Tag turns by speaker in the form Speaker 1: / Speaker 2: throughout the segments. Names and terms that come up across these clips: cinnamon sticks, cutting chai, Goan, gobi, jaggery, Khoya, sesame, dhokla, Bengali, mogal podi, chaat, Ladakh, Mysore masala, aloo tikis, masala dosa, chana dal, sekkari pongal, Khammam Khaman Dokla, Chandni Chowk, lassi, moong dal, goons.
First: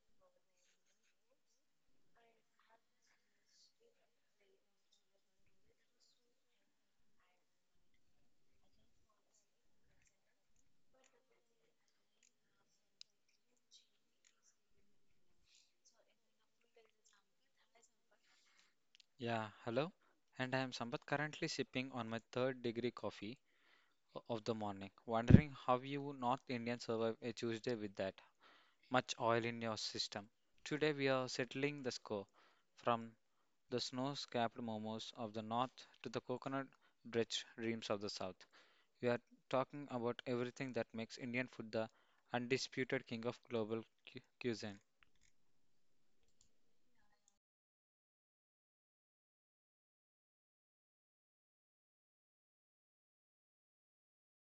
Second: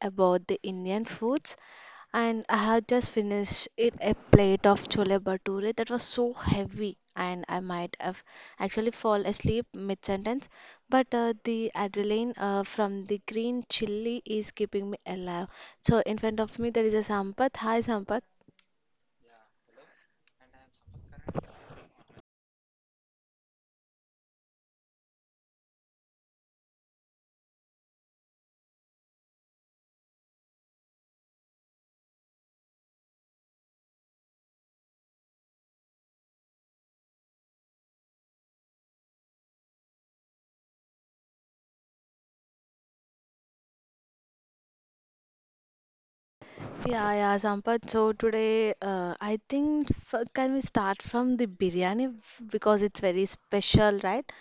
Speaker 1: about the Indian foods, and I have just finished it a plate of chole bhature that was so heavy and I might have actually fall asleep mid-sentence, but the adrenaline from the green chili is keeping me alive. So in front of me there is a Sampath. Hi Sampath.
Speaker 2: Yeah, hello. And I am Sampath, currently sipping on my third degree coffee of the morning, wondering how you North Indians survive a Tuesday with that much oil in your system. Today we are settling the score from the snow-capped momos of the north to the coconut-drenched dreams of the south. We are talking about everything that makes Indian food the undisputed king of global cuisine.
Speaker 1: Yeah, yeah, Sampath. So today, I think f can we start from the biryani because it's very special, right?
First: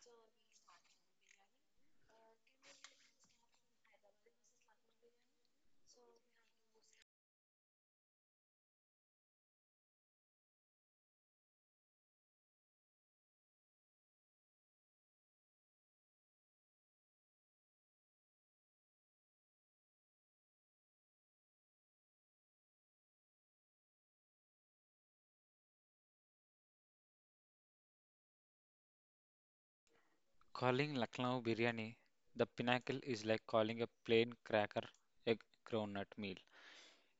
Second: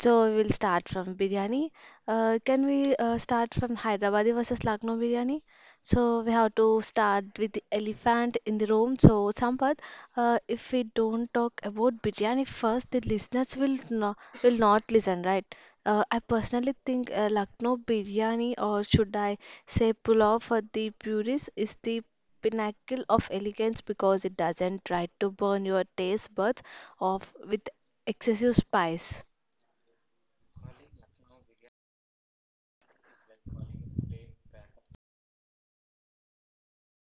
Speaker 1: So we'll start from biryani. Can we start from Hyderabadi versus Lucknow biryani? So we have to start with the elephant in the room. So Sampath, if we don't talk about biryani first, the listeners will no, will not listen, right? I personally think Lucknow biryani, or should I say pulao for the purists, is the pinnacle of elegance because it doesn't try to burn your taste buds off with excessive spice.
Speaker 2: Calling Lucknow biryani the pinnacle is like calling a plain cracker a groundnut meal.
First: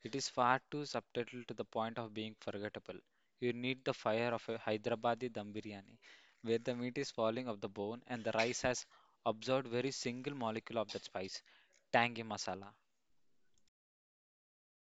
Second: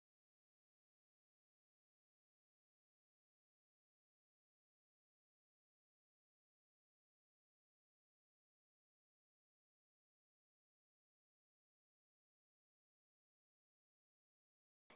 Speaker 2: It is far too subtle to the point of being forgettable. You need the fire of a Hyderabadi dum biryani, where the meat is falling off the bone and the rice has absorbed very single molecule of that spice, tangy masala.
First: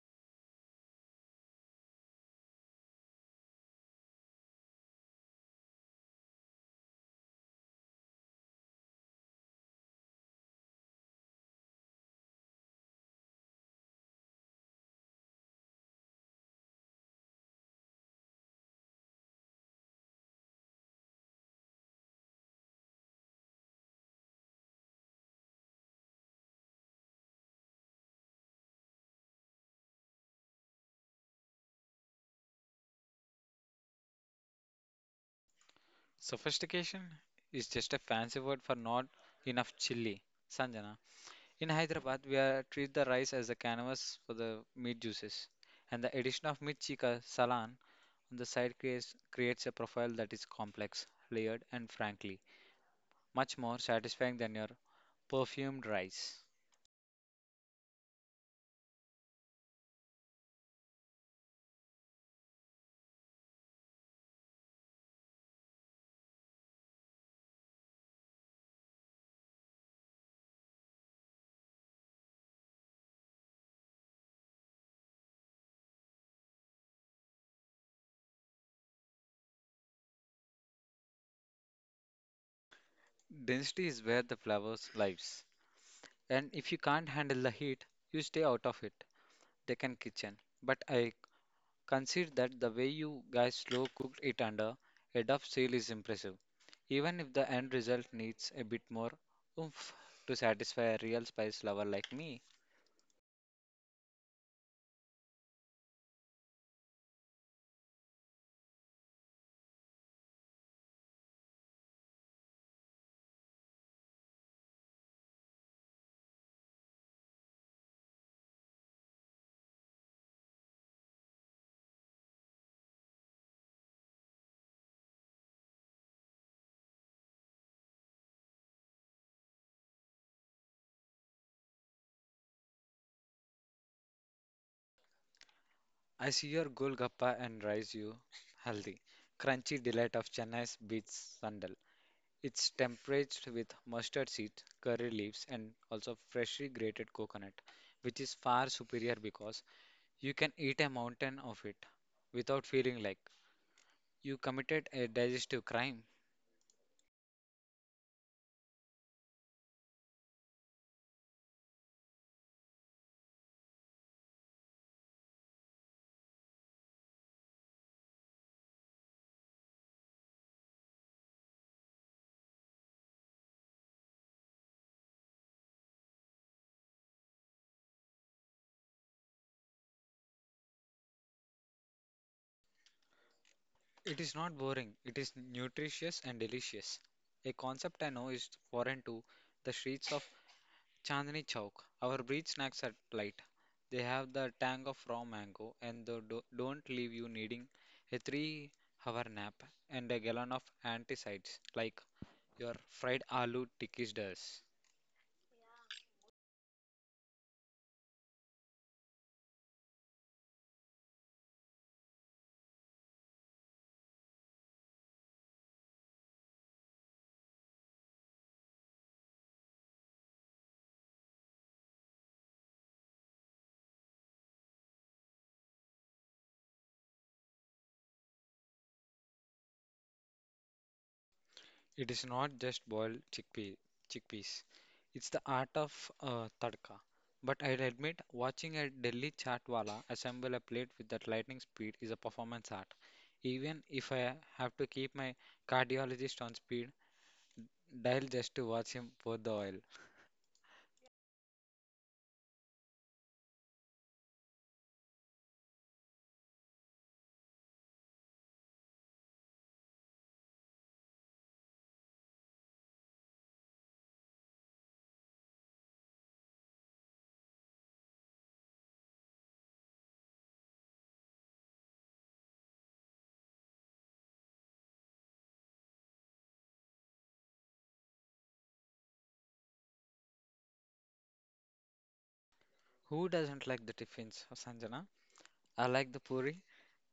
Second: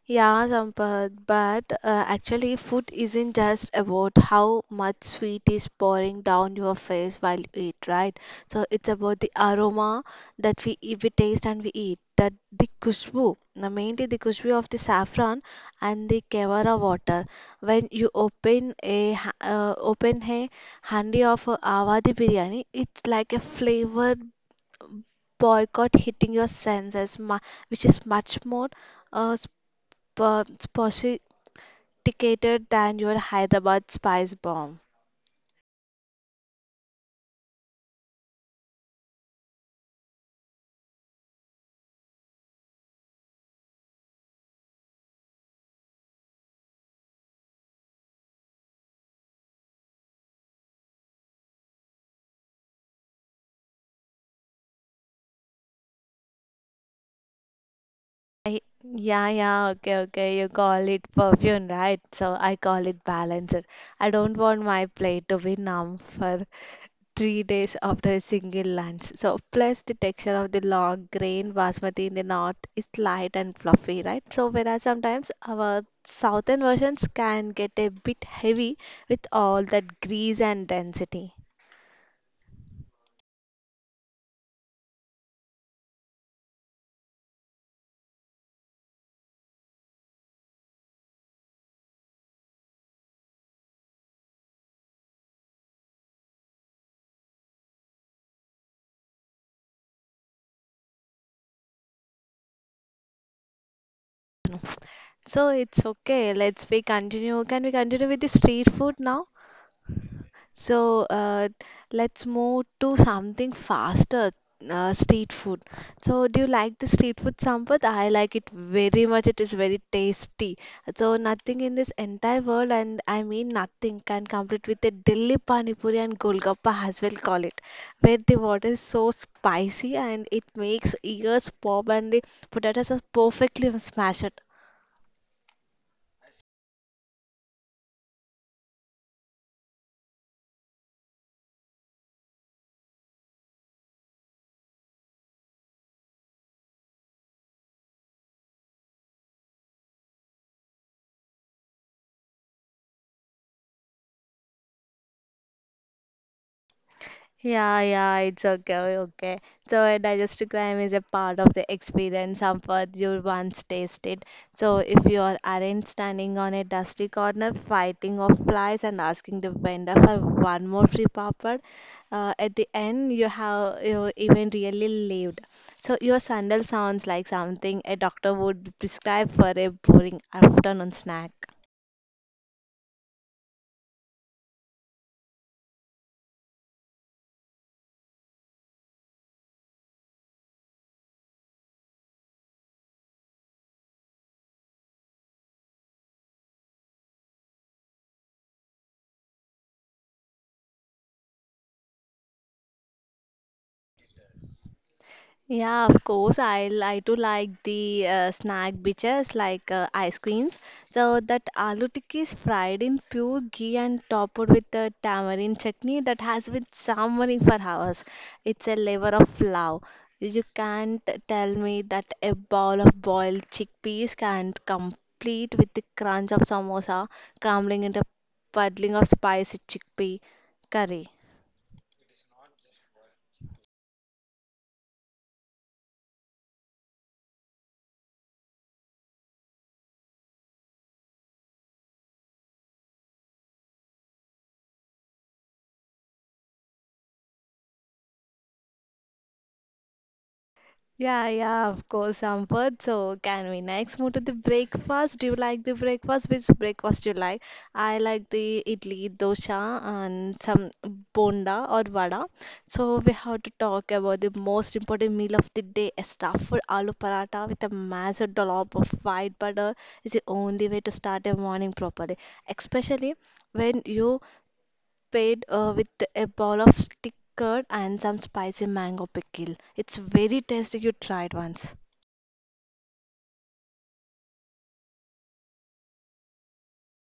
Speaker 1: Yeah, Sampath, but actually, food isn't just about how much sweet is pouring down your face while you eat, right? So it's about the aroma that we taste and we eat. That the kushbu, mainly the kushbu of the saffron and the kevara water. When you open a open a handi of awadhi biryani, it's like a flavor boycott hitting your senses, which is much more uh, sp- sophisticated than your Hyderabad spice bomb.
Speaker 2: Sophistication is just a fancy word for not enough chili, Sanjana. In Hyderabad, we are treat the rice as a canvas for the meat juices, and the addition of mirchika salan on the side creates a profile that is complex, layered, and frankly much more satisfying than your perfumed rice.
Speaker 1: Yeah, yeah, okay, okay. You call it perfume, right? So I call it balancer. I don't want my plate to be numb for 3 days after a single lunch. So plus the texture of the long grain basmati in the north is light and fluffy, right? So whereas sometimes our southern versions can get a bit heavy with all that grease and density.
Speaker 2: Density is where the flavors lives, and if you can't handle the heat, you stay out of it. Deccan kitchen, but I consider that the way you guys slow cooked it under a dove seal is impressive, even if the end result needs a bit more oomph to satisfy a real spice lover like me.
Speaker 1: So it's okay. Let's we continue. Can we continue with the street food now? So let's move to something faster. Street food. So do you like the street food, Sampath? I like it very much. It is very tasty. So nothing in this entire world, and I mean nothing, can compete with the Delhi Pani Puri and Golgappa as well call it, where the water is so spicy and it makes ears pop and the potatoes are perfectly smashed.
Speaker 2: I see your golgappa and rice you healthy, crunchy delight of Chennai's beach sandal. It's tempered with mustard seeds, curry leaves, and also freshly grated coconut, which is far superior because you can eat a mountain of it without feeling like you committed a digestive crime.
Speaker 1: Yeah, yeah, it's okay, okay. So a digestive crime is a part of the experience of what you once tasted. So if you are aren't standing on a dusty corner fighting off flies and asking the vendor for one more free papad, at the end you have you even really lived. So your sandal sounds like something a doctor would prescribe for a boring afternoon snack.
Speaker 2: It is not boring, it is nutritious and delicious. A concept I know is foreign to the streets of Chandni Chowk. Our breed snacks are light. They have the tang of raw mango and they don't leave you needing a 3 hour nap and a gallon of anticides like your fried aloo tikis does.
Speaker 1: Yeah, of course. I do like the snack bitches like ice creams. So that aloo tikki is fried in pure ghee and topped with a tamarind chutney that has been simmering for hours. It's a level of love. You can't tell me that a bowl of boiled chickpeas can't complete with the crunch of samosa crumbling into puddling of spicy chickpea curry.
Speaker 2: It is not just boiled chickpeas. It's the art of tadka. But I'll admit, watching a Delhi chaat wala assemble a plate with that lightning speed is a performance art, even if I have to keep my cardiologist on speed dial just to watch him pour the oil.
Speaker 1: Yeah, yeah, of course, Sampath. So, can we next move to the breakfast? Do you like the breakfast? Which breakfast do you like? I like the idli, dosa, and some bonda or vada. So, we have to talk about the most important meal of the day. A stuffed aloo paratha with a massive dollop of white butter is the only way to start your morning properly, especially when you paired with a bowl of stick curd and some spicy mango pickle. It's very tasty. You tried once.
Speaker 2: Who doesn't like the tiffins, Sanjana? I like the puri.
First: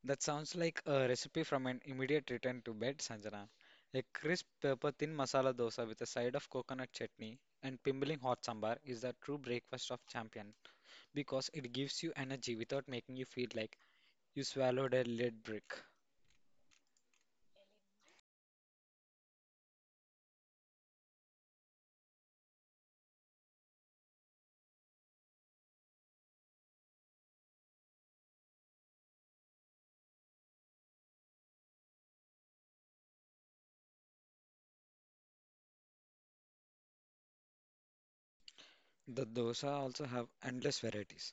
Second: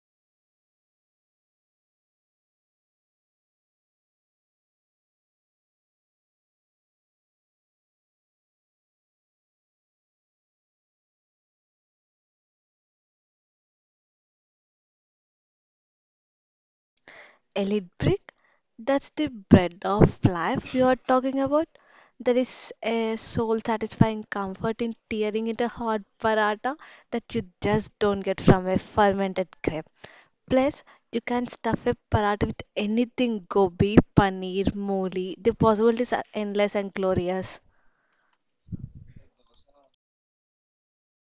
Speaker 2: That sounds like a recipe from an immediate return to bed, Sanjana. A crisp, pepper thin masala dosa with a side of coconut chutney and pimpling hot sambar is the true breakfast of champion, because it gives you energy without making you feel like you swallowed a lead brick.
Speaker 1: Elite brick? That's the bread of life you are talking about. There is a soul satisfying comfort in tearing into a hot paratha that you just don't get from a fermented crepe. Plus, you can stuff a paratha with anything gobi, paneer, mooli. The possibilities are endless and glorious.
Speaker 2: The dosa also have endless varieties:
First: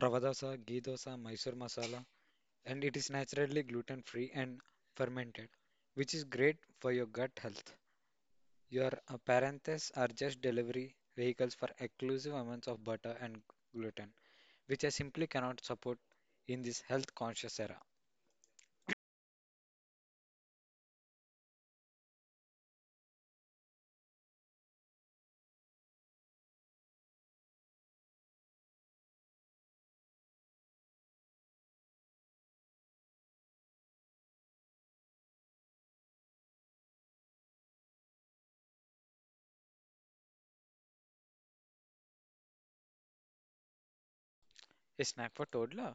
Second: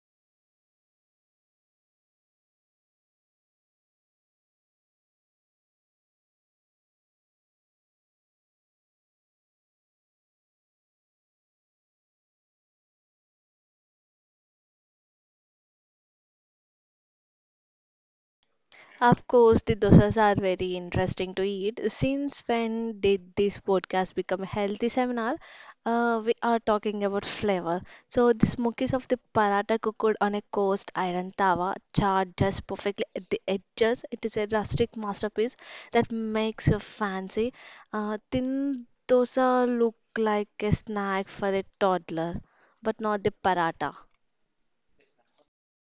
Speaker 2: rava dosa, ghee dosa, Mysore masala. And it is naturally gluten free and fermented, which is great for your gut health. Your parenthets are just delivery vehicles for exclusive amounts of butter and gluten, which I simply cannot support in this health conscious era.
Speaker 1: Of course, the dosas are very interesting to eat. Since when did this podcast become a healthy seminar? We are talking about flavor. So, the smokies of the paratha cooked on a coast iron tawa, charred just perfectly at the edges. It is a rustic masterpiece that makes you fancy. Thin dosa look like a snack for a toddler, but not the paratha.
Speaker 2: A snack for toddler?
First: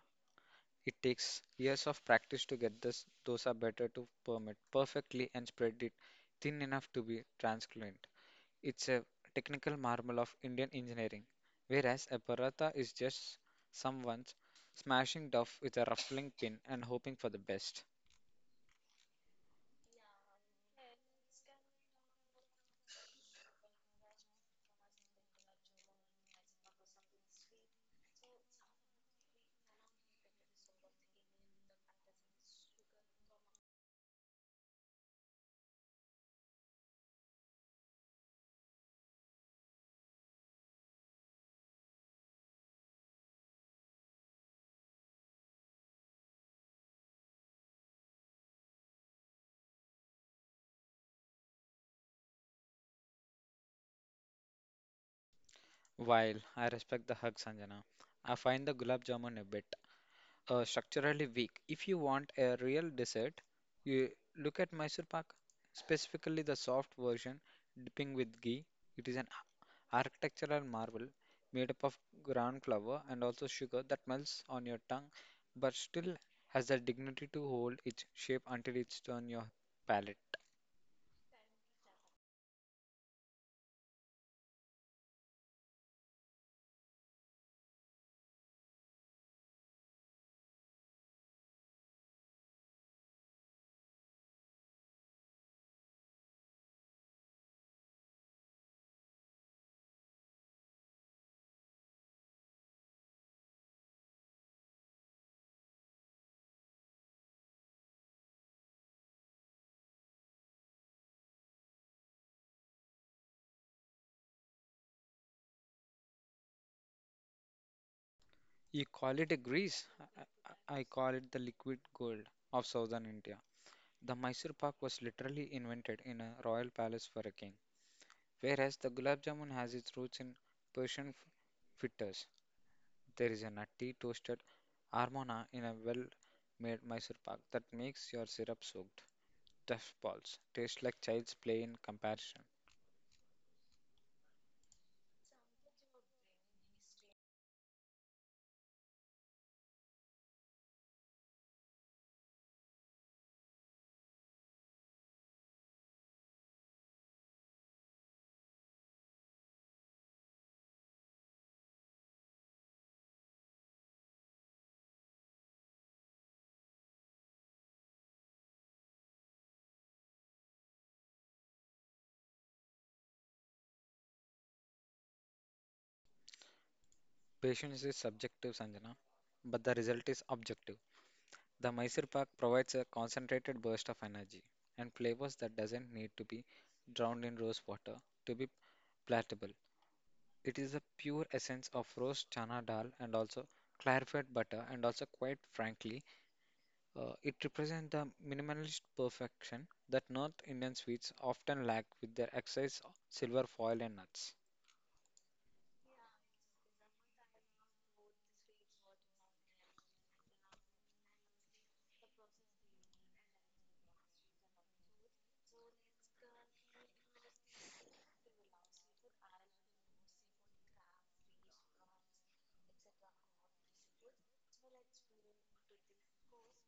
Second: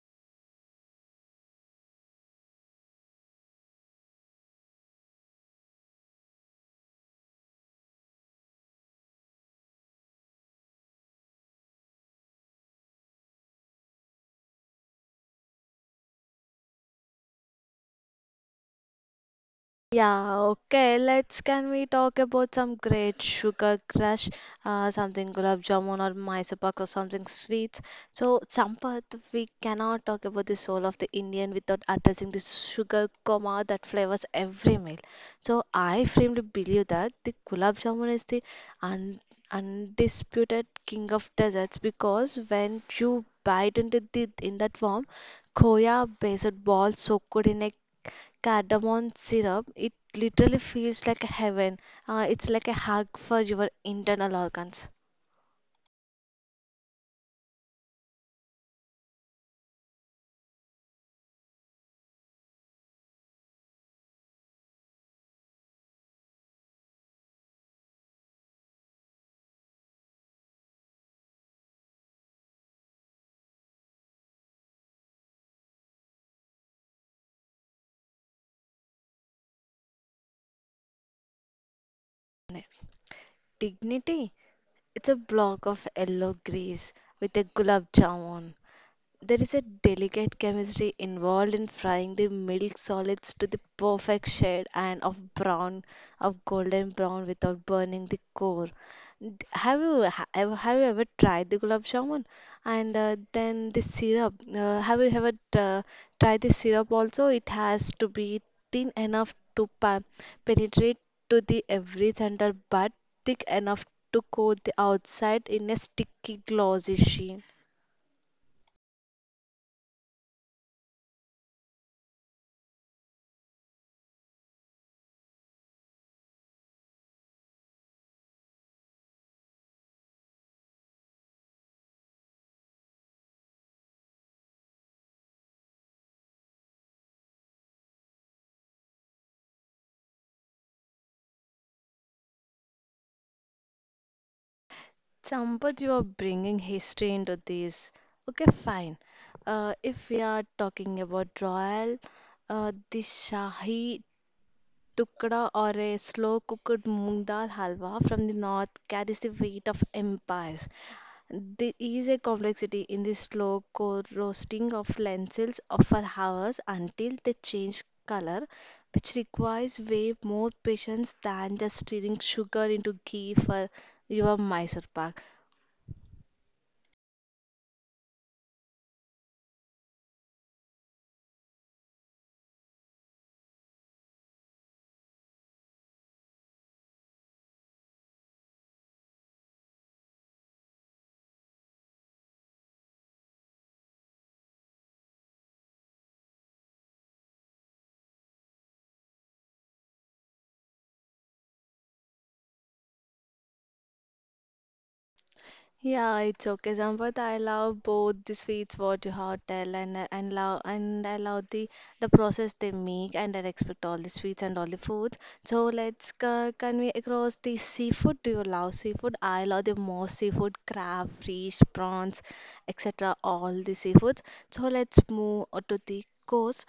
Speaker 2: It takes years of practice to get this dosa better to permit perfectly and spread it thin enough to be translucent. It's a technical marvel of Indian engineering, whereas a paratha is just someone smashing dough with a ruffling pin and hoping for the best.
Speaker 1: Yeah, okay. Let's can we talk about some great sugar crush, something gulab jamun or Mysore pak or something sweet. So Sampath, we cannot talk about the soul of the Indian without addressing the sugar coma that flavors every meal. So I firmly believe that the gulab jamun is the un undisputed king of desserts because when you bite into the in that form, Khoya based ball soaked in a cardamom syrup, it literally feels like a heaven. It's like a hug for your internal organs.
Speaker 2: While I respect the hug, Sanjana, I find the gulab jamun a bit structurally weak. If you want a real dessert, you look at Mysore pak, specifically the soft version, dipping with ghee. It is an architectural marvel made up of ground flour and also sugar that melts on your tongue, but still has the dignity to hold its shape until it's on your palate.
Speaker 1: Dignity, it's a block of yellow grease with a gulab jamun. There is a delicate chemistry involved in frying the milk solids to the perfect shade and of brown, of golden brown without burning the core. Have you ha- ever have you ever tried the gulab jamun? And then the syrup. Have you ever uh, tried the syrup also? It has to be thin enough to penetrate to the every center, but thick enough to coat the outside in a sticky glossy sheen.
Speaker 2: You call it a grease. I, I I call it the liquid gold of southern India. The Mysore pak was literally invented in a royal palace for a king, whereas the gulab jamun has its roots in Persian fritters. There is a nutty toasted armona in a well-made Mysore pak that makes your syrup-soaked stuffed balls taste like child's play in comparison.
Speaker 1: Sampath, you are bringing history into this. Okay, fine. If we are talking about royal, the Shahi Tukda or a slow cooked moong dal halwa from the north carries the weight of empires. There is a complexity in the slow co roasting of lentils for hours until they change color, which requires way more patience than just stirring sugar into ghee for your Mysore pak.
Speaker 2: Patience is subjective, Sanjana, but the result is objective. The Mysore pak provides a concentrated burst of energy and flavors that doesn't need to be drowned in rose water to be palatable. It is a pure essence of roast chana dal and also clarified butter, and also quite frankly, it represents the minimalist perfection that North Indian sweets often lack with their excess silver foil and nuts.
Speaker 1: Yeah, it's okay, Sampath. I love both the sweets what you have tell and love and I love the process they make, and I respect all the sweets and all the foods. So let's convey across the seafood. Do you love seafood? I love the most seafood, crab, fish, prawns, etc. All the seafoods. So let's move on to the coast.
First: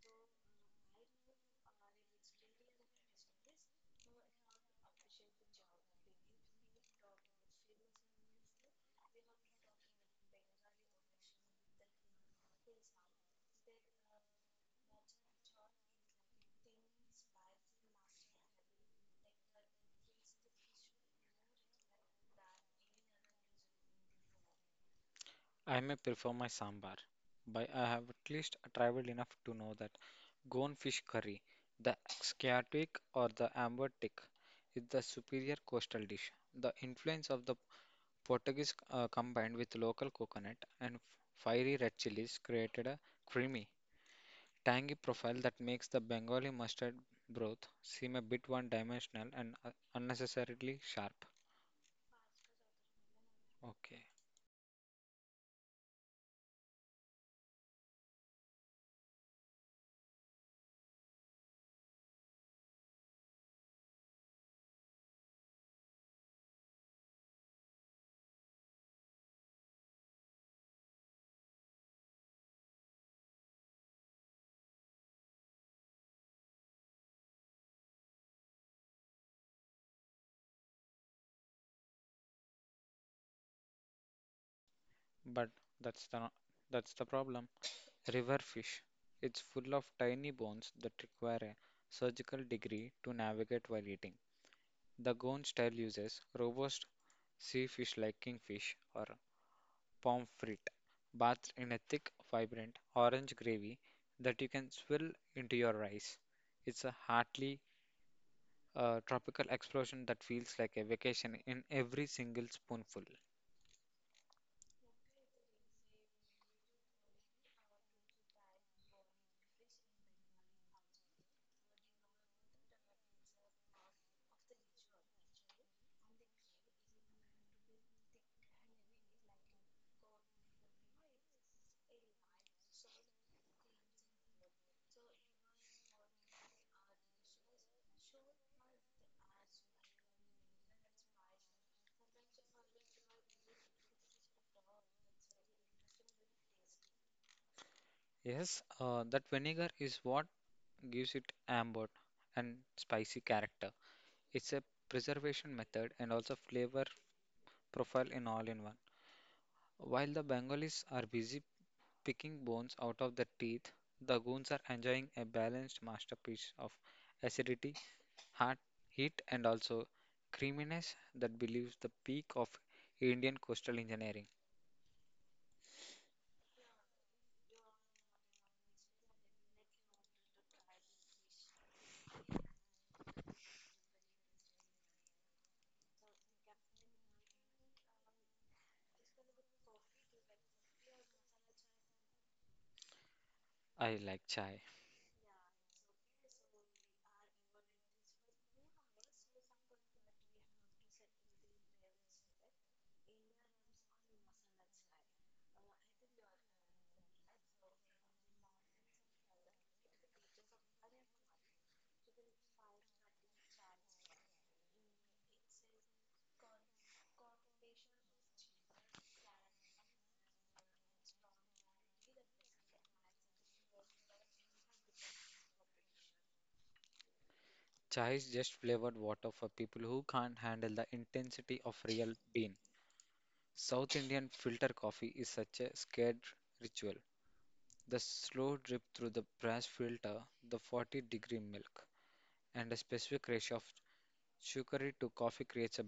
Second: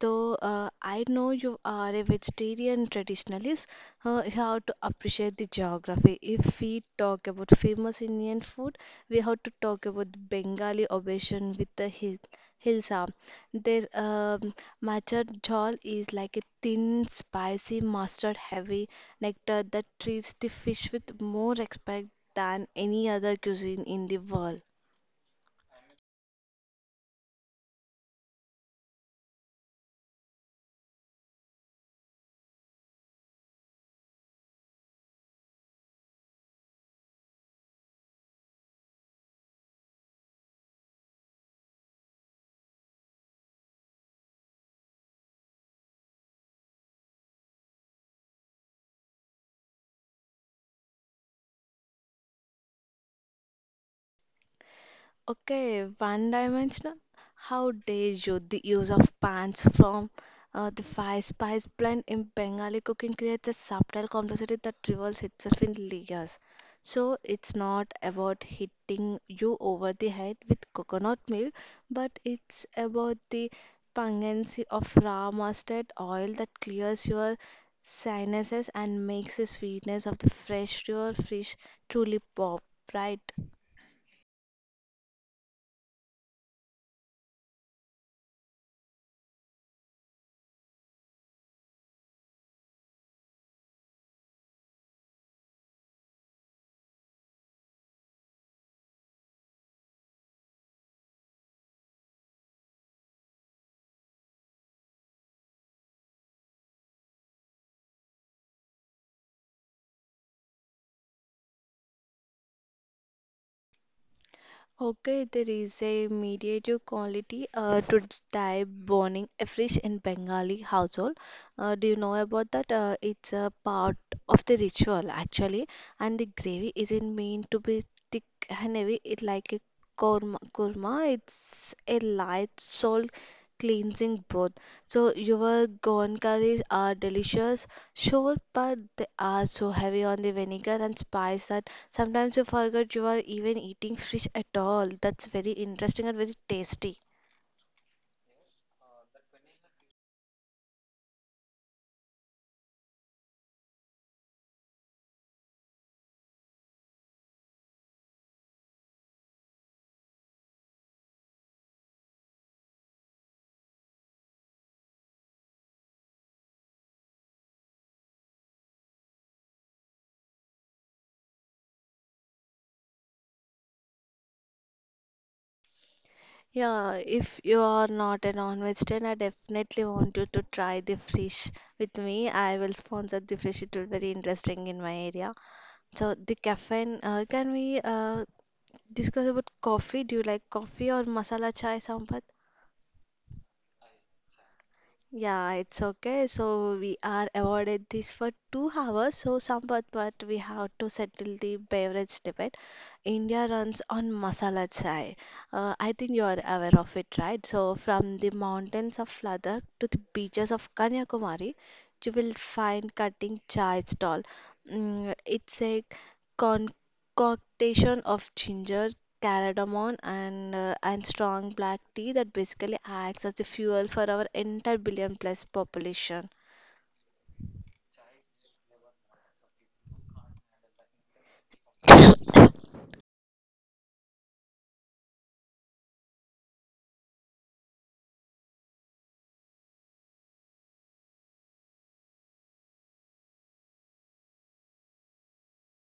Speaker 1: So I know you are a vegetarian traditionalist how to appreciate the geography. If we talk about famous Indian food, we have to talk about the Bengali obsession with the hilsa. Their matcha jhol is like a thin, spicy, mustard-heavy nectar that treats the fish with more respect than any other cuisine in the world.
Speaker 2: I may prefer my sambar, but I have at least traveled enough to know that Goan fish curry, the Sciatic or the amber tick, is the superior coastal dish. The influence of the Portuguese, combined with local coconut and fiery red chilies, created a creamy, tangy profile that makes the Bengali mustard broth seem a bit one-dimensional and unnecessarily sharp. Okay,
Speaker 1: Okay, one dimensional. How dare you? The use of pans from the Five Spice blend in Bengali cooking creates a subtle complexity that reveals itself in layers. So it's not about hitting you over the head with coconut milk, but it's about the pungency of raw mustard oil that clears your sinuses and makes the sweetness of the fresh, pure fish truly pop, right?
Speaker 2: but that's the that's the problem. River fish. It's full of tiny bones that require a surgical degree to navigate while eating. The Goan style uses robust sea fish like kingfish or pommes frites, bathed in a thick, vibrant orange gravy that you can swill into your rice. It's a hearty, tropical explosion that feels like a vacation in every single spoonful.
Speaker 1: Okay, there is a mediative quality to type burning afresh in Bengali household. Do you know about that? It's a part of the ritual actually, and the gravy isn't meant to be thick and heavy. It like a korma. Korma, it's a light salt cleansing bath. So your gone curries are delicious, sure, but they are so heavy on the vinegar and spice that sometimes you forget you are even eating fish at all. That's very interesting and very tasty.
Speaker 2: Yes, that vinegar is what gives it amber and spicy character. It's a preservation method and also flavor profile in all in one. While the Bengalis are busy picking bones out of the teeth, the goons are enjoying a balanced masterpiece of acidity, heart, heat, and also creaminess that believes the peak of Indian coastal engineering.
Speaker 1: Yeah, if you are not a non-vegetarian, I definitely want you to try the fish with me. I will sponsor the fish. It will be very interesting in my area. So the caffeine, can we discuss about coffee? Do you like coffee or masala chai sambar?
Speaker 2: I like chai.
Speaker 1: Yeah, it's okay. So we are awarded this for 2 hours. So somewhat, but we have to settle the beverage debate. India runs on masala chai. I think you are aware of it, right? So from the mountains of Ladakh to the beaches of Kanyakumari, you will find cutting chai stall. Mm, it's a concoction of ginger, cardamom, and strong black tea that basically acts as the fuel for our entire billion plus population.
Speaker 2: Chai is just flavored water for people who can't handle the intensity of real bean. South Indian filter coffee is such a scared ritual. The slow drip through the brass filter, the 40-degree milk, and a specific ratio of sugary to coffee creates a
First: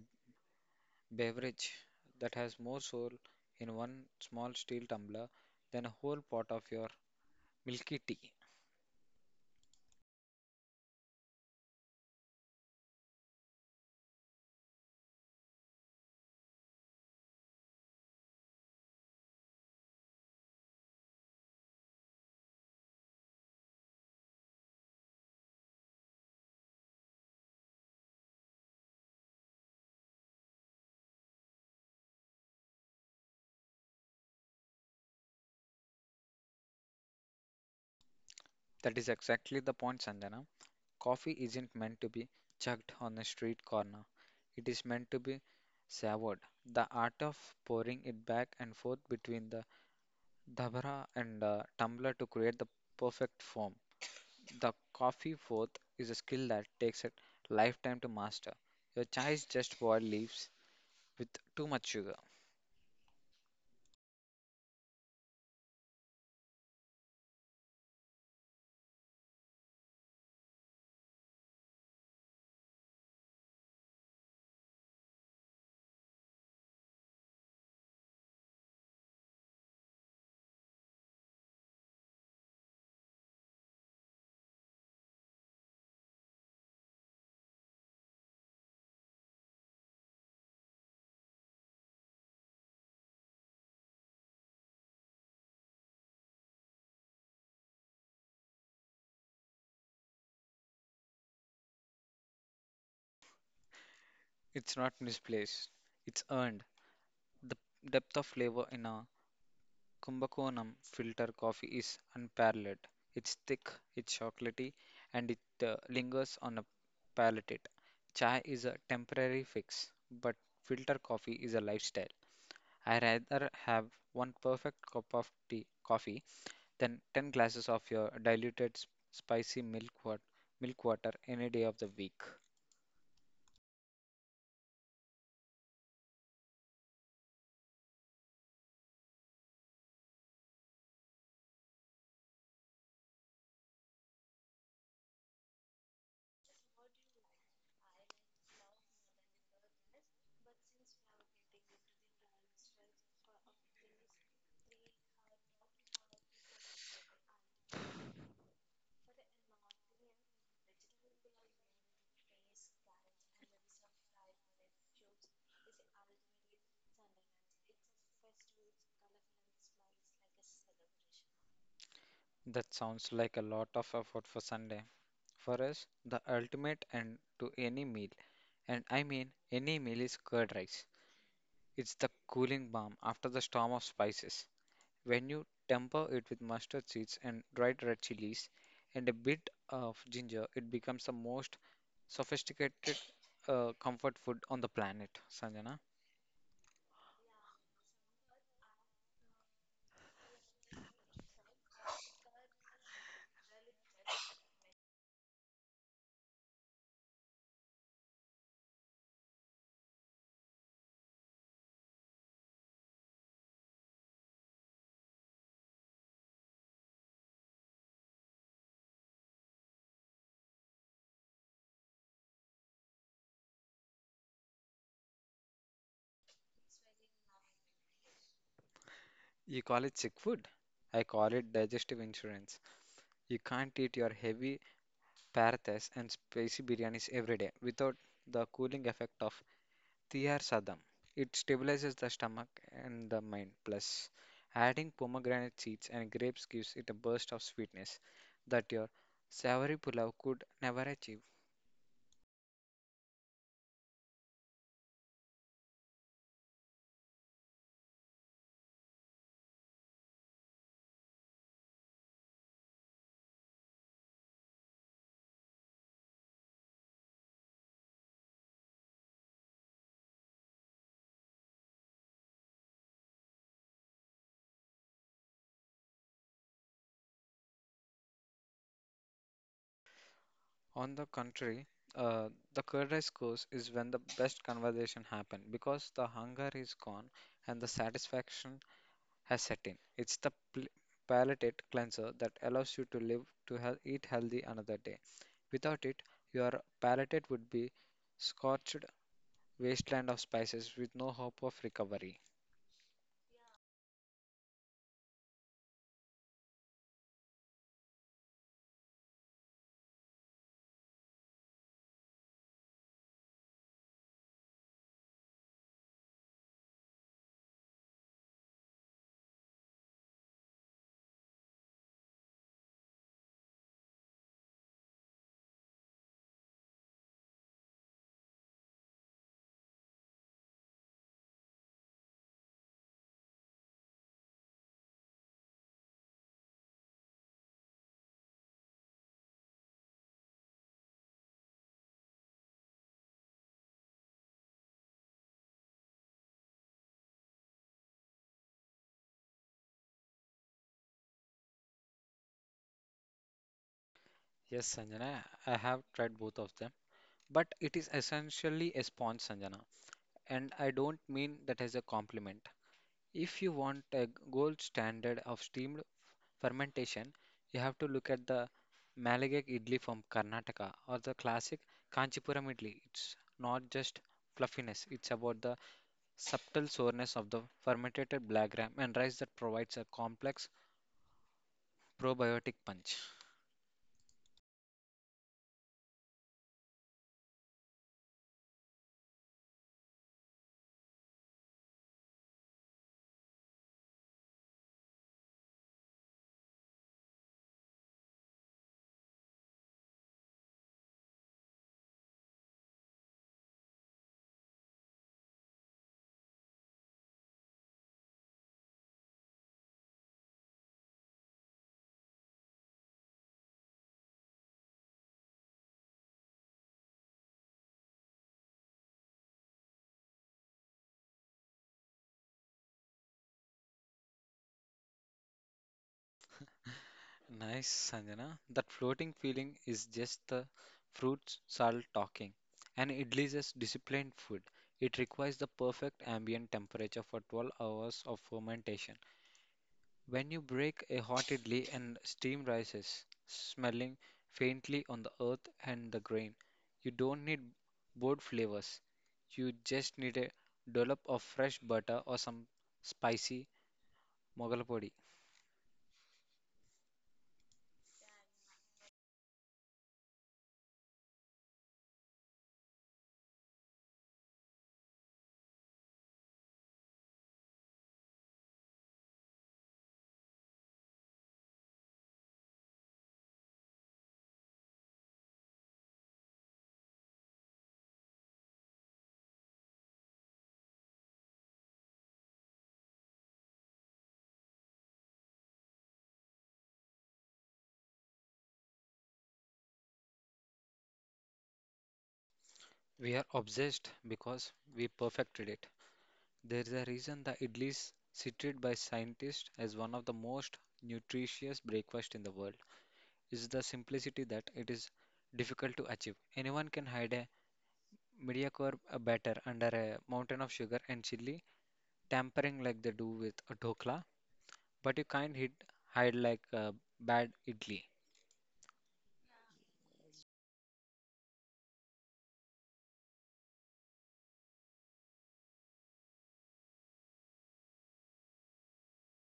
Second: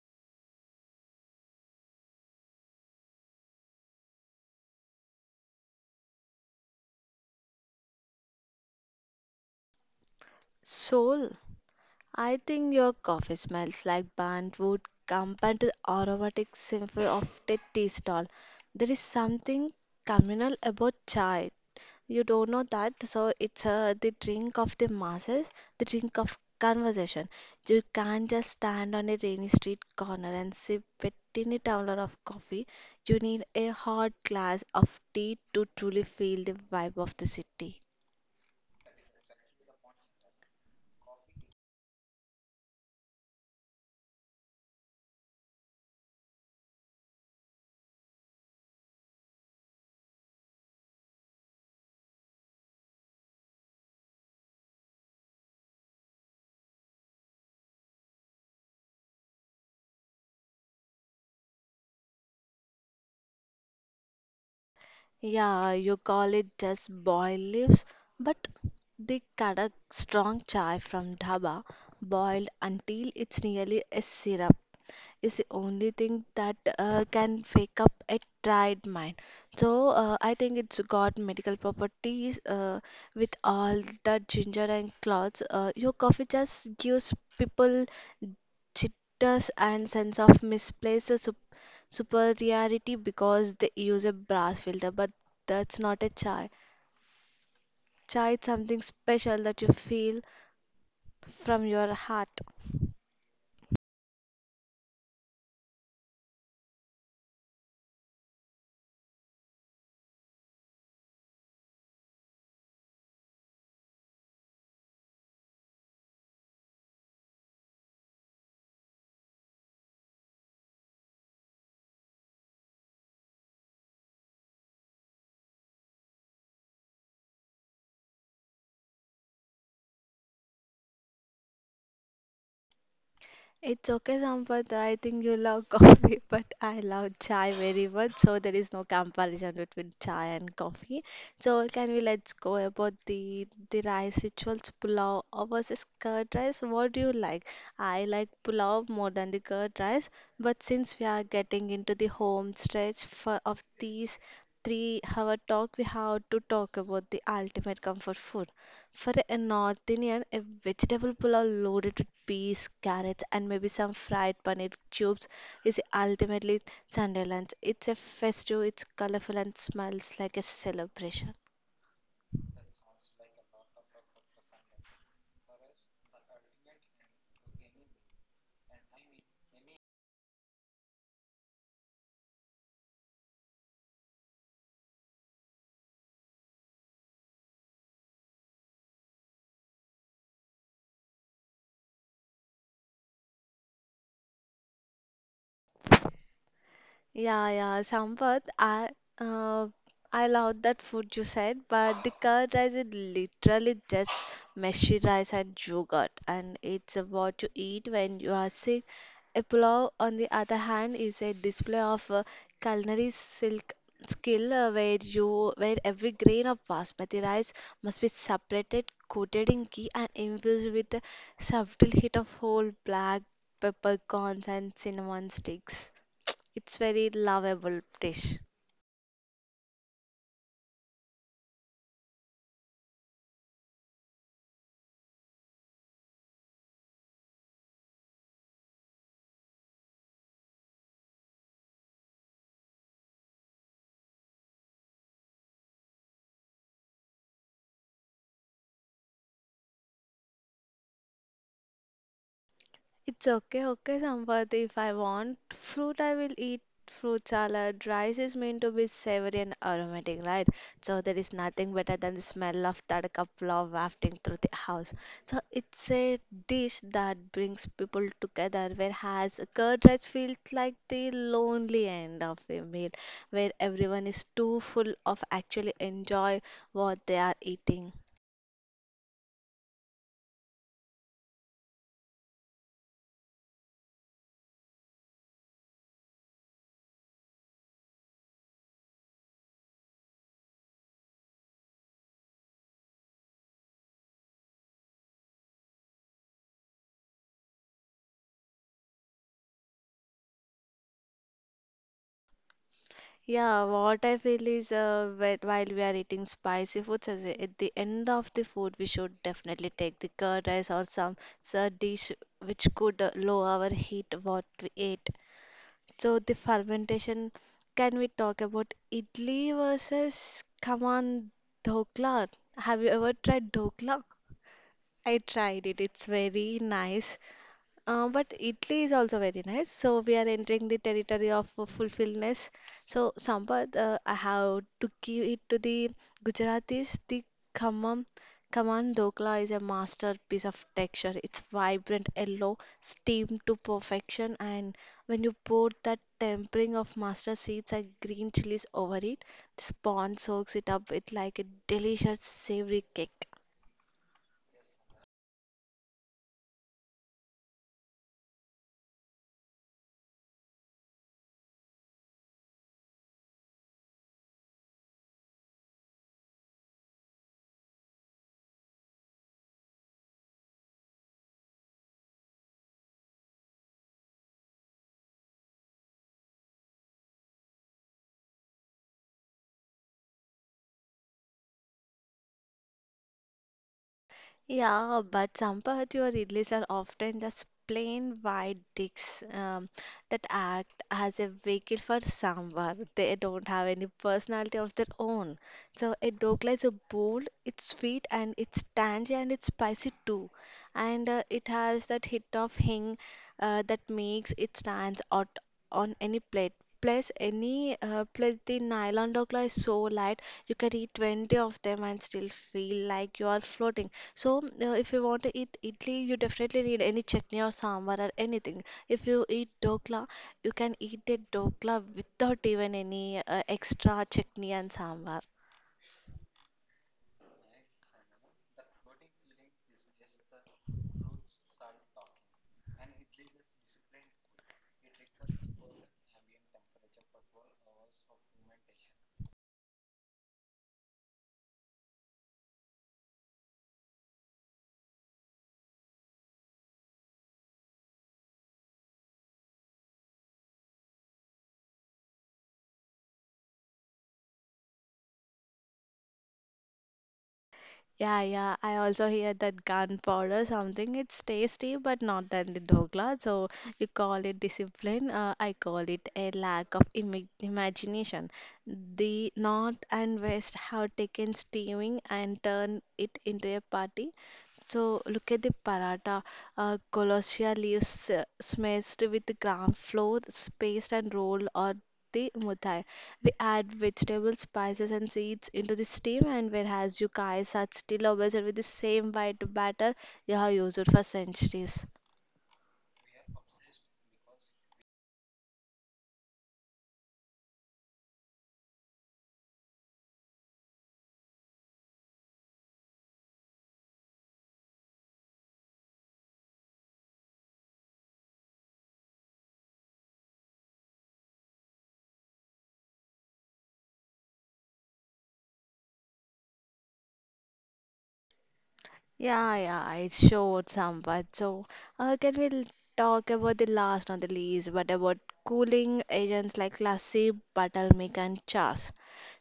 Speaker 2: beverage that has more soul in one small steel tumbler than a whole pot of your milky tea.
Speaker 1: So, I think your coffee smells like bandwood combined with the aromatic symphony of the tea stall. There is something communal about chai. You don't know that, so it's the drink of the masses, the drink of conversation. You can't just stand on a rainy street corner and sip a tiny tumbler of coffee. You need a hot glass of tea to truly feel the vibe of the city.
Speaker 2: That is exactly the point, Sanjana. Coffee isn't meant to be chugged on a street corner. It is meant to be savored. The art of pouring it back and forth between the dabra and tumbler to create the perfect foam. The coffee fourth is a skill that takes a lifetime to master. Your chai is just boiled leaves with too much sugar.
Speaker 1: Yeah, you call it just boiled leaves, but they cut a strong chai from dhaba, boiled until it's nearly a syrup, is the only thing that can wake up a tired mind. So I think it's got medical properties with all the ginger and cloves. Your coffee just gives people chitters and sense of misplaced superiority because they use a brass filter, but that's not a chai. Chai is something special that you feel from your heart.
Speaker 2: It's not misplaced. It's earned. The depth of flavor in a Kumbakonam filter coffee is unparalleled. It's thick, it's chocolatey, and it lingers on a palate. Chai is a temporary fix, but filter coffee is a lifestyle. I rather have one perfect cup of tea coffee than 10 glasses of your diluted spicy milk, milk water any day of the week.
Speaker 1: It's okay, Sampath. I think you love coffee, but I love chai very much. So there is no comparison between chai and coffee. So can we let's go about the rice rituals, pulao versus curd rice? What do you like? I like pulao more than the curd rice, but since we are getting into the home stretch of these 3 hour talk, we have to talk about the ultimate comfort food. For a North Indian, a vegetable pulao loaded with peas, carrots, and maybe some fried paneer cubes is ultimately Sunday lunch. It's a festive, it's colorful, and smells like a celebration.
Speaker 2: That sounds like a lot of effort for Sunday. For us, the ultimate end to any meal, and I mean any meal, is curd rice. It's the cooling balm after the storm of spices. When you temper it with mustard seeds and dried red chilies and a bit of ginger, it becomes the most sophisticated comfort food on the planet, Sanjana.
Speaker 1: Yeah, yeah, Sampath, uh, I love that food you said, but the curd rice is literally just meshy rice and yogurt, and it's what you eat when you are sick. A pulao, on the other hand, is a display of culinary silk skill, where you where every grain of basmati rice must be separated, coated in ghee, and infused with a subtle hit of whole black peppercorns and cinnamon sticks. It's very lovable dish.
Speaker 2: You call it sick food. I call it digestive insurance. You can't eat your heavy parathas and spicy biryanis every day without the cooling effect of Thiyar Sadam. It stabilizes the stomach and the mind. Plus, adding pomegranate seeds and grapes gives it a burst of sweetness that your savory pulao could never achieve.
Speaker 1: It's okay, okay, Sampath. If I want fruit, I will eat fruit salad. Rice is meant to be savory and aromatic, right? So there is nothing better than the smell of that couple of wafting through the house. So it's a dish that brings people together, whereas curd rice feels like the lonely end of a meal, where everyone is too full of actually enjoy what they are eating.
Speaker 2: On the contrary, uh, the curd rice course is when the best conversation happen, because the hunger is gone and the satisfaction Hassetin. It's the palate cleanser that allows you to live to eat healthy another day. Without it, your palate would be scorched wasteland of spices with no hope of recovery.
Speaker 1: Yeah, what I feel is while we are eating spicy foods, at the end of the food, we should definitely take the curd rice or some sir dish which could lower our heat what we ate. So the fermentation, can we talk about idli versus kaman dhokla? Have you ever tried dhokla? I tried it. It's very nice. But Italy is also very nice. So we are entering the territory of fulfillness. So Sampath, I have to give it to the Gujaratis. The Khammam Khaman Dokla is a masterpiece of texture. It's vibrant yellow, steamed to perfection, and when you pour that tempering of mustard seeds and green chilies over it, the spawn soaks it up with like a delicious savory cake.
Speaker 2: Yes, Sanjana, I have tried both of them, but it is essentially a sponge, Sanjana, and I don't mean that as a compliment. If you want a gold standard of steamed fermentation, you have to look at the Malagak idli from Karnataka or the classic Kanchipuram idli. It's not just fluffiness, it's about the subtle soreness of the fermented black gram and rice that provides a complex probiotic punch.
Speaker 1: Yeah, but Sampath, your idlis are often just plain white dicks that act as a vehicle for someone. They don't have any personality of their own. So a dokla is a bold, it's sweet and it's tangy and it's spicy too. And it has that hit of hing, that makes it stands out on any plate. Plus, any plus the nylon dokla is so light you can eat 20 of them and still feel like you are floating. So, if you want to eat idli, you definitely need any chutney or sambar or anything. If you eat dokla, you can eat the dokla without even any extra chutney and sambar.
Speaker 2: Nice, Sanjana. That floating feeling is just the fruit salt talking. And idli is a disciplined food. It requires the perfect ambient temperature for 12 hours of fermentation. When you break a hot idli and steam rises, smelling faintly on the earth and the grain. You don't need bold flavors. You just need a dollop of fresh butter or some spicy mogal podi.
Speaker 1: Yeah, yeah. I also hear that gunpowder something. It's tasty, but not than the dokla. So you call it discipline. I call it a lack of imi imagination. The North and West have taken steaming and turned it into a party. So look at the paratha, colossia leaves smashed with gram flour, paste and roll or the muthai. We add vegetables, spices and seeds into the steam and whereas you guys are still obsessed with the same white batter you have used for centuries.
Speaker 2: We are obsessed because we perfected it. There is a reason the idli is cited by scientists as one of the most nutritious breakfast in the world. It's the simplicity that it is difficult to achieve. Anyone can hide a Mediacorp a batter under a mountain of sugar and chili, tampering like they do with a dhokla, but you can't hit hide like a bad idli.
Speaker 1: Yeah, yeah, it showed somewhat. So, uh, can we l- talk about the last on the list, but about cooling agents like lassi, buttermilk, and chas?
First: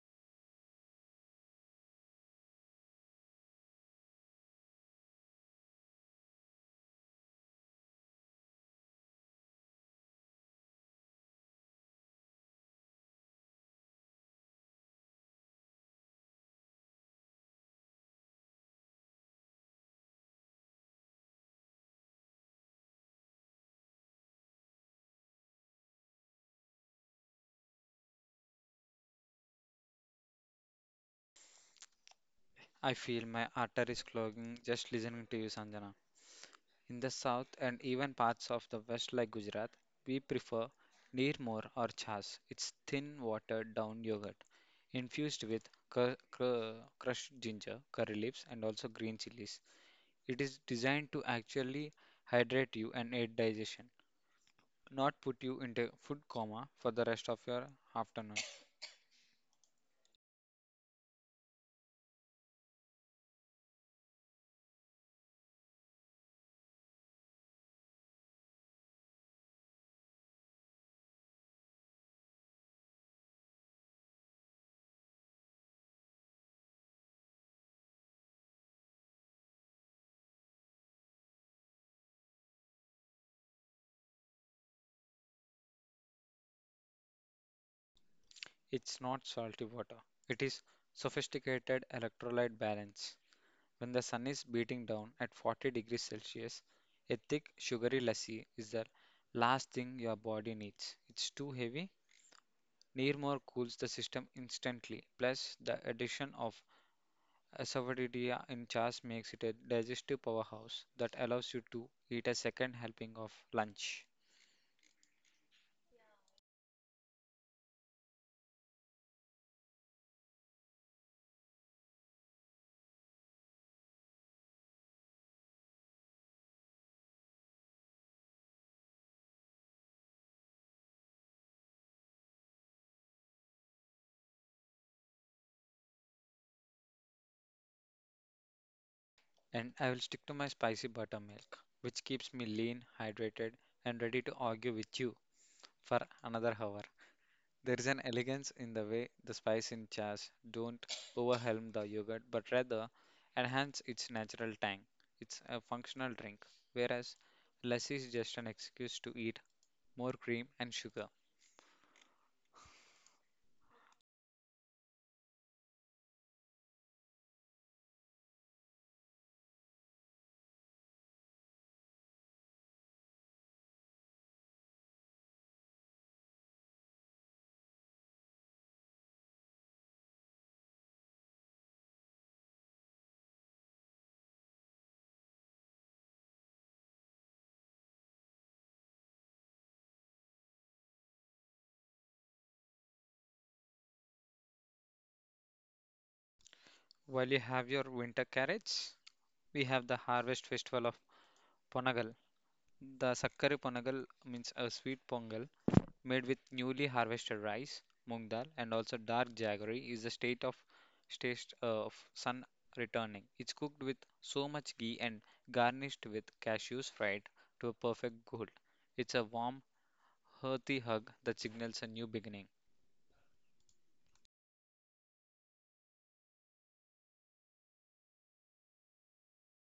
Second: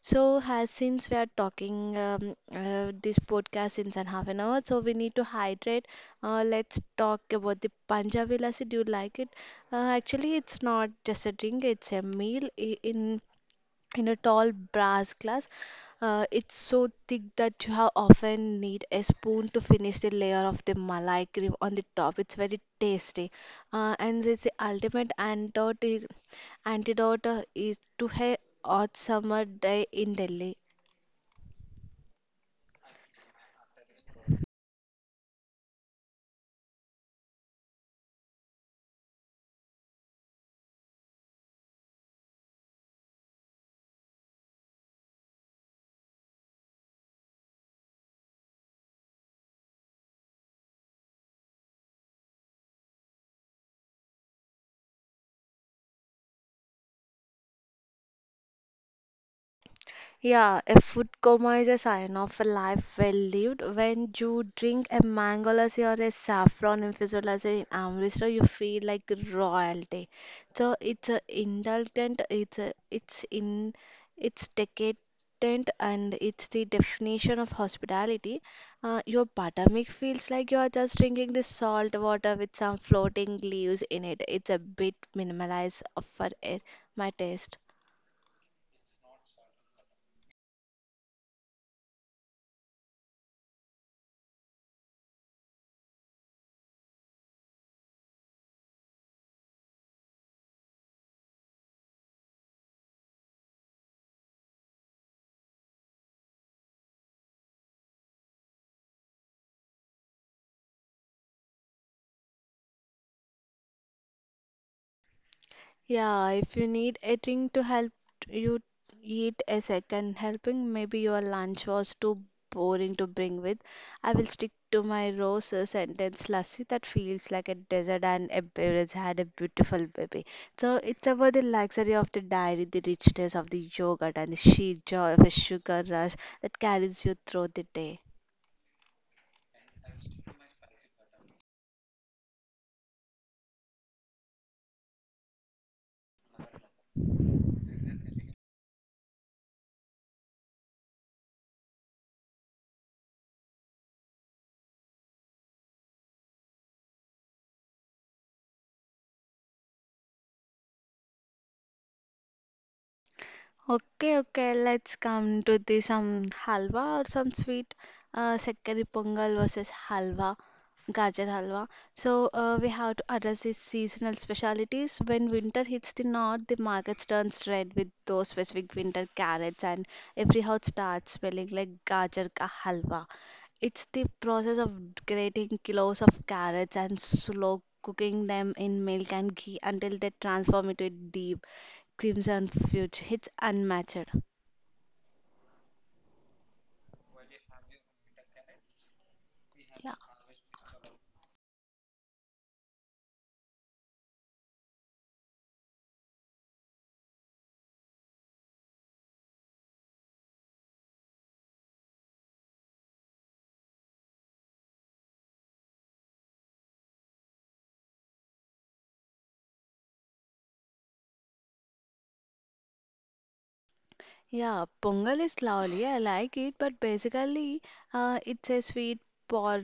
Speaker 1: So, has since we are talking this podcast since an half an hour, so we need to hydrate. Let's talk about the Punjabi lassi. Do you like it? Actually, it's not just a drink; it's a meal. In a tall brass glass. It's so thick that you have often need a spoon to finish the layer of the malai cream on the top. It's very tasty, and it's the ultimate antidote. Antidote is to a hot summer day in Delhi.
Speaker 2: I feel my arteries clogging just listening to you, Sanjana. In the south and even parts of the west like Gujarat, we prefer neermor or chas. It's thin, watered down yogurt infused with crushed ginger, curry leaves, and also green chilies. It is designed to actually hydrate you and aid digestion, not put you into food coma for the rest of your afternoon.
Speaker 1: Yeah, a food coma is a sign of a life well lived. When you drink a mango lassi or a saffron infused lassi in Amritsar, you feel like royalty. So it's a indulgent, it's decadent, and it's the definition of hospitality. Your buttermilk feels like you are just drinking this salt water with some floating leaves in it. It's a bit minimalized for my taste.
Speaker 2: It's not salty water. It is sophisticated electrolyte balance. When the sun is beating down at 40 degrees Celsius, a thick sugary lassi is the last thing your body needs. It's too heavy. Nearmore cools the system instantly. Plus, the addition of Asafoetida in chars makes it a digestive powerhouse that allows you to eat a second helping of lunch.
Speaker 1: Yeah, if you need a thing to help you eat a second helping, maybe your lunch was too boring to bring with. I will stick to my roses sentence, lassi that feels like a desert and a beverage had a beautiful baby. So it's about the luxury of the dairy, the richness of the yogurt, and the sheer joy of a sugar rush that carries you through the day.
Speaker 2: And I will stick to my spicy buttermilk, which keeps me lean, hydrated, and ready to argue with you for another hour. There is an elegance in the way the spice in chas don't overwhelm the yogurt, but rather enhance its natural tang. It's a functional drink, whereas lassi is just an excuse to eat more cream and sugar.
Speaker 1: Okay, okay, let's come to the some halwa or some sweet, sekkari pongal versus halwa, gajar halwa. So we have to address these seasonal specialities. When winter hits the north, the markets turns red with those specific winter carrots, and every house starts smelling like gajar ka halwa. It's the process of grating kilos of carrots and slow cooking them in milk and ghee until they transform into a deep Crimson Fuge, it's unmatched.
Speaker 2: While you have your winter carrots, we have
Speaker 1: Yeah.
Speaker 2: the harvest festival of Ponagal. The Sakkari Ponagal means a sweet pongal made with newly harvested rice, moong dal, and also dark jaggery is the state of taste of sun returning. It's cooked with so much ghee and garnished with cashews fried to a perfect gold. It's a warm, earthy hug that signals a new beginning.
Speaker 1: Yeah, Pongal is lovely. I like it, but basically, it's a sweet por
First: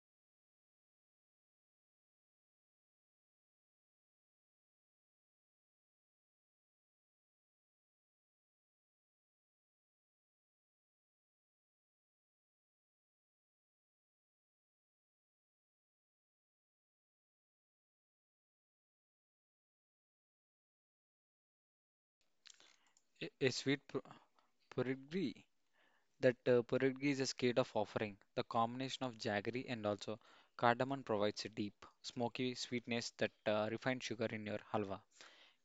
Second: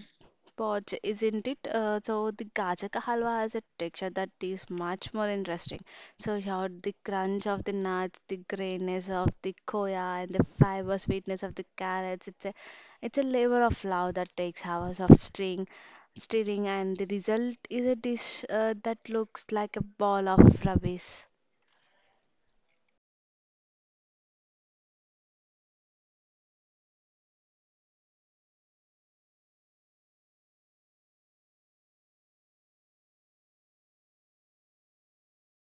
Speaker 1: porch, isn't it? So the gaja ka halwa has a texture that is much more interesting. So here, the crunch of the nuts, the grayness of the koya, and the fiber sweetness of the carrots. It's a labor of love that takes hours of stirring, and the result is a dish that looks like a ball of rubbish.
Speaker 2: A sweet purigri that purigri is a state of offering. The combination of jaggery and also cardamom provides a deep, smoky sweetness that refined sugar in your halwa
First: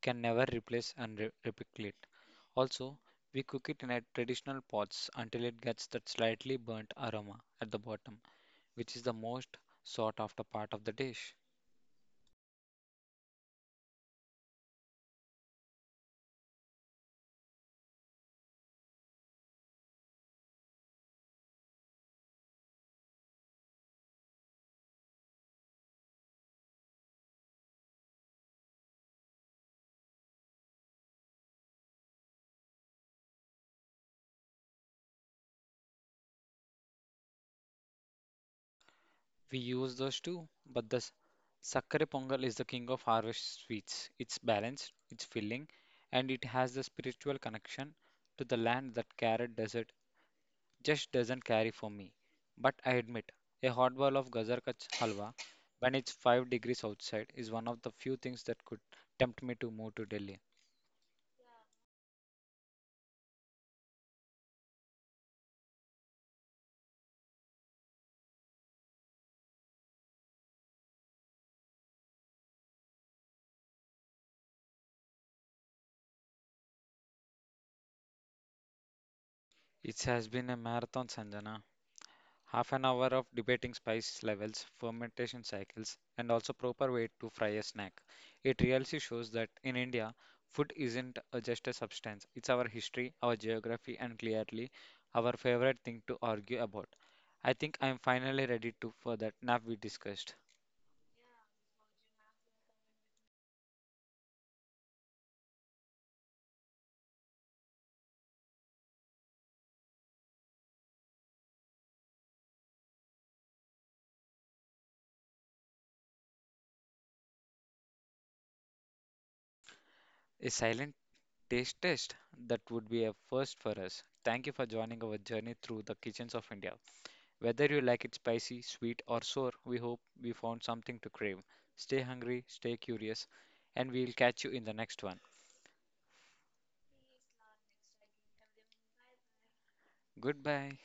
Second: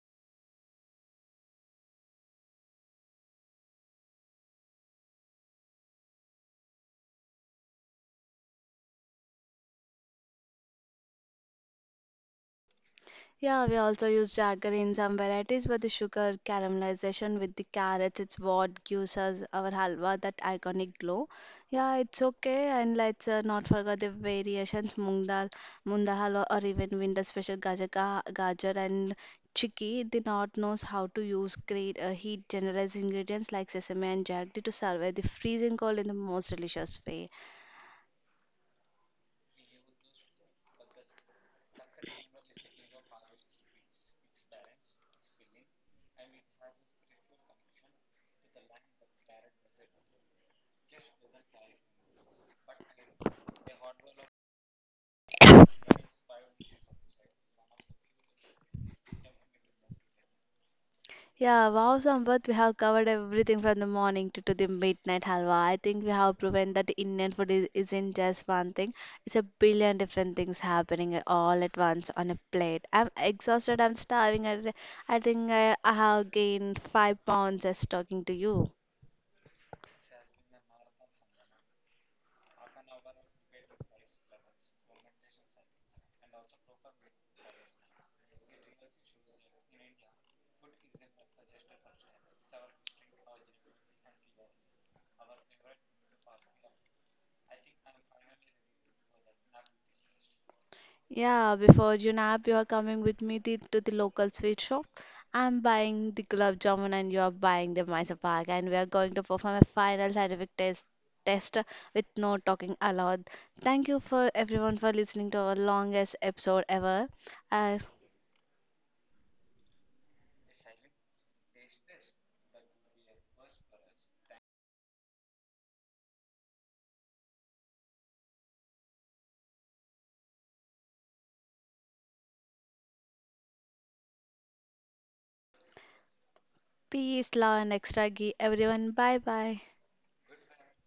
Speaker 2: can never replace and replicate. Also, we cook it in a traditional pots until it gets that slightly burnt aroma at the bottom, which is the most sought after part of the dish.
Speaker 1: Yeah, we also use jaggery in some varieties, but the sugar caramelization with the carrots, it's what gives us our halwa that iconic glow. Yeah, it's okay, and let's not forget the variations moong dal, munda halwa, or even winter special gajar, gajar and chicky. The north knows how to use great heat generous ingredients like sesame and jaggery to survive the freezing cold in the most delicious way.
Speaker 2: We use those too, but the sakkare pongal is the king of harvest sweets. It's balanced, it's filling, and it has the spiritual connection to the land that carrot desert just doesn't carry for me. But I admit, a hot bowl of gajar ka halwa when it's 5 degrees outside is one of the few things that could tempt me to move to Delhi.
Speaker 1: Yeah, wow, Sampath, we have covered everything from the morning to the midnight halwa. I think we have proven that Indian food isn't just one thing, it's a billion different things happening all at once on a plate. I'm exhausted, I'm starving. I think I have gained 5 pounds just talking to you.
Speaker 2: It has been a marathon, Sanjana. Half an hour of debating spice levels, fermentation cycles, and also proper way to fry a snack. It really shows that in India, food isn't just a substance, it's our history, our geography, and clearly our favorite thing to argue about. I think I'm finally ready to for that nap we discussed.
Speaker 1: Yeah, before Junaid, you are coming with me to the local sweet shop. I'm buying the gulab jamun and you are buying the Mysore pak and we are going to perform a final scientific test with no talking allowed. Thank you for everyone for listening to our longest episode ever. Uh,
Speaker 2: A silent taste test that would be a first for us. Thank you for joining our journey through the kitchens of India. Whether you like it spicy, sweet, or sour, we hope we found something to crave. Stay hungry, stay curious, and we'll catch you in the next one.
Speaker 1: peace, love and extra ghee. Everyone, bye bye.
Speaker 2: Goodbye.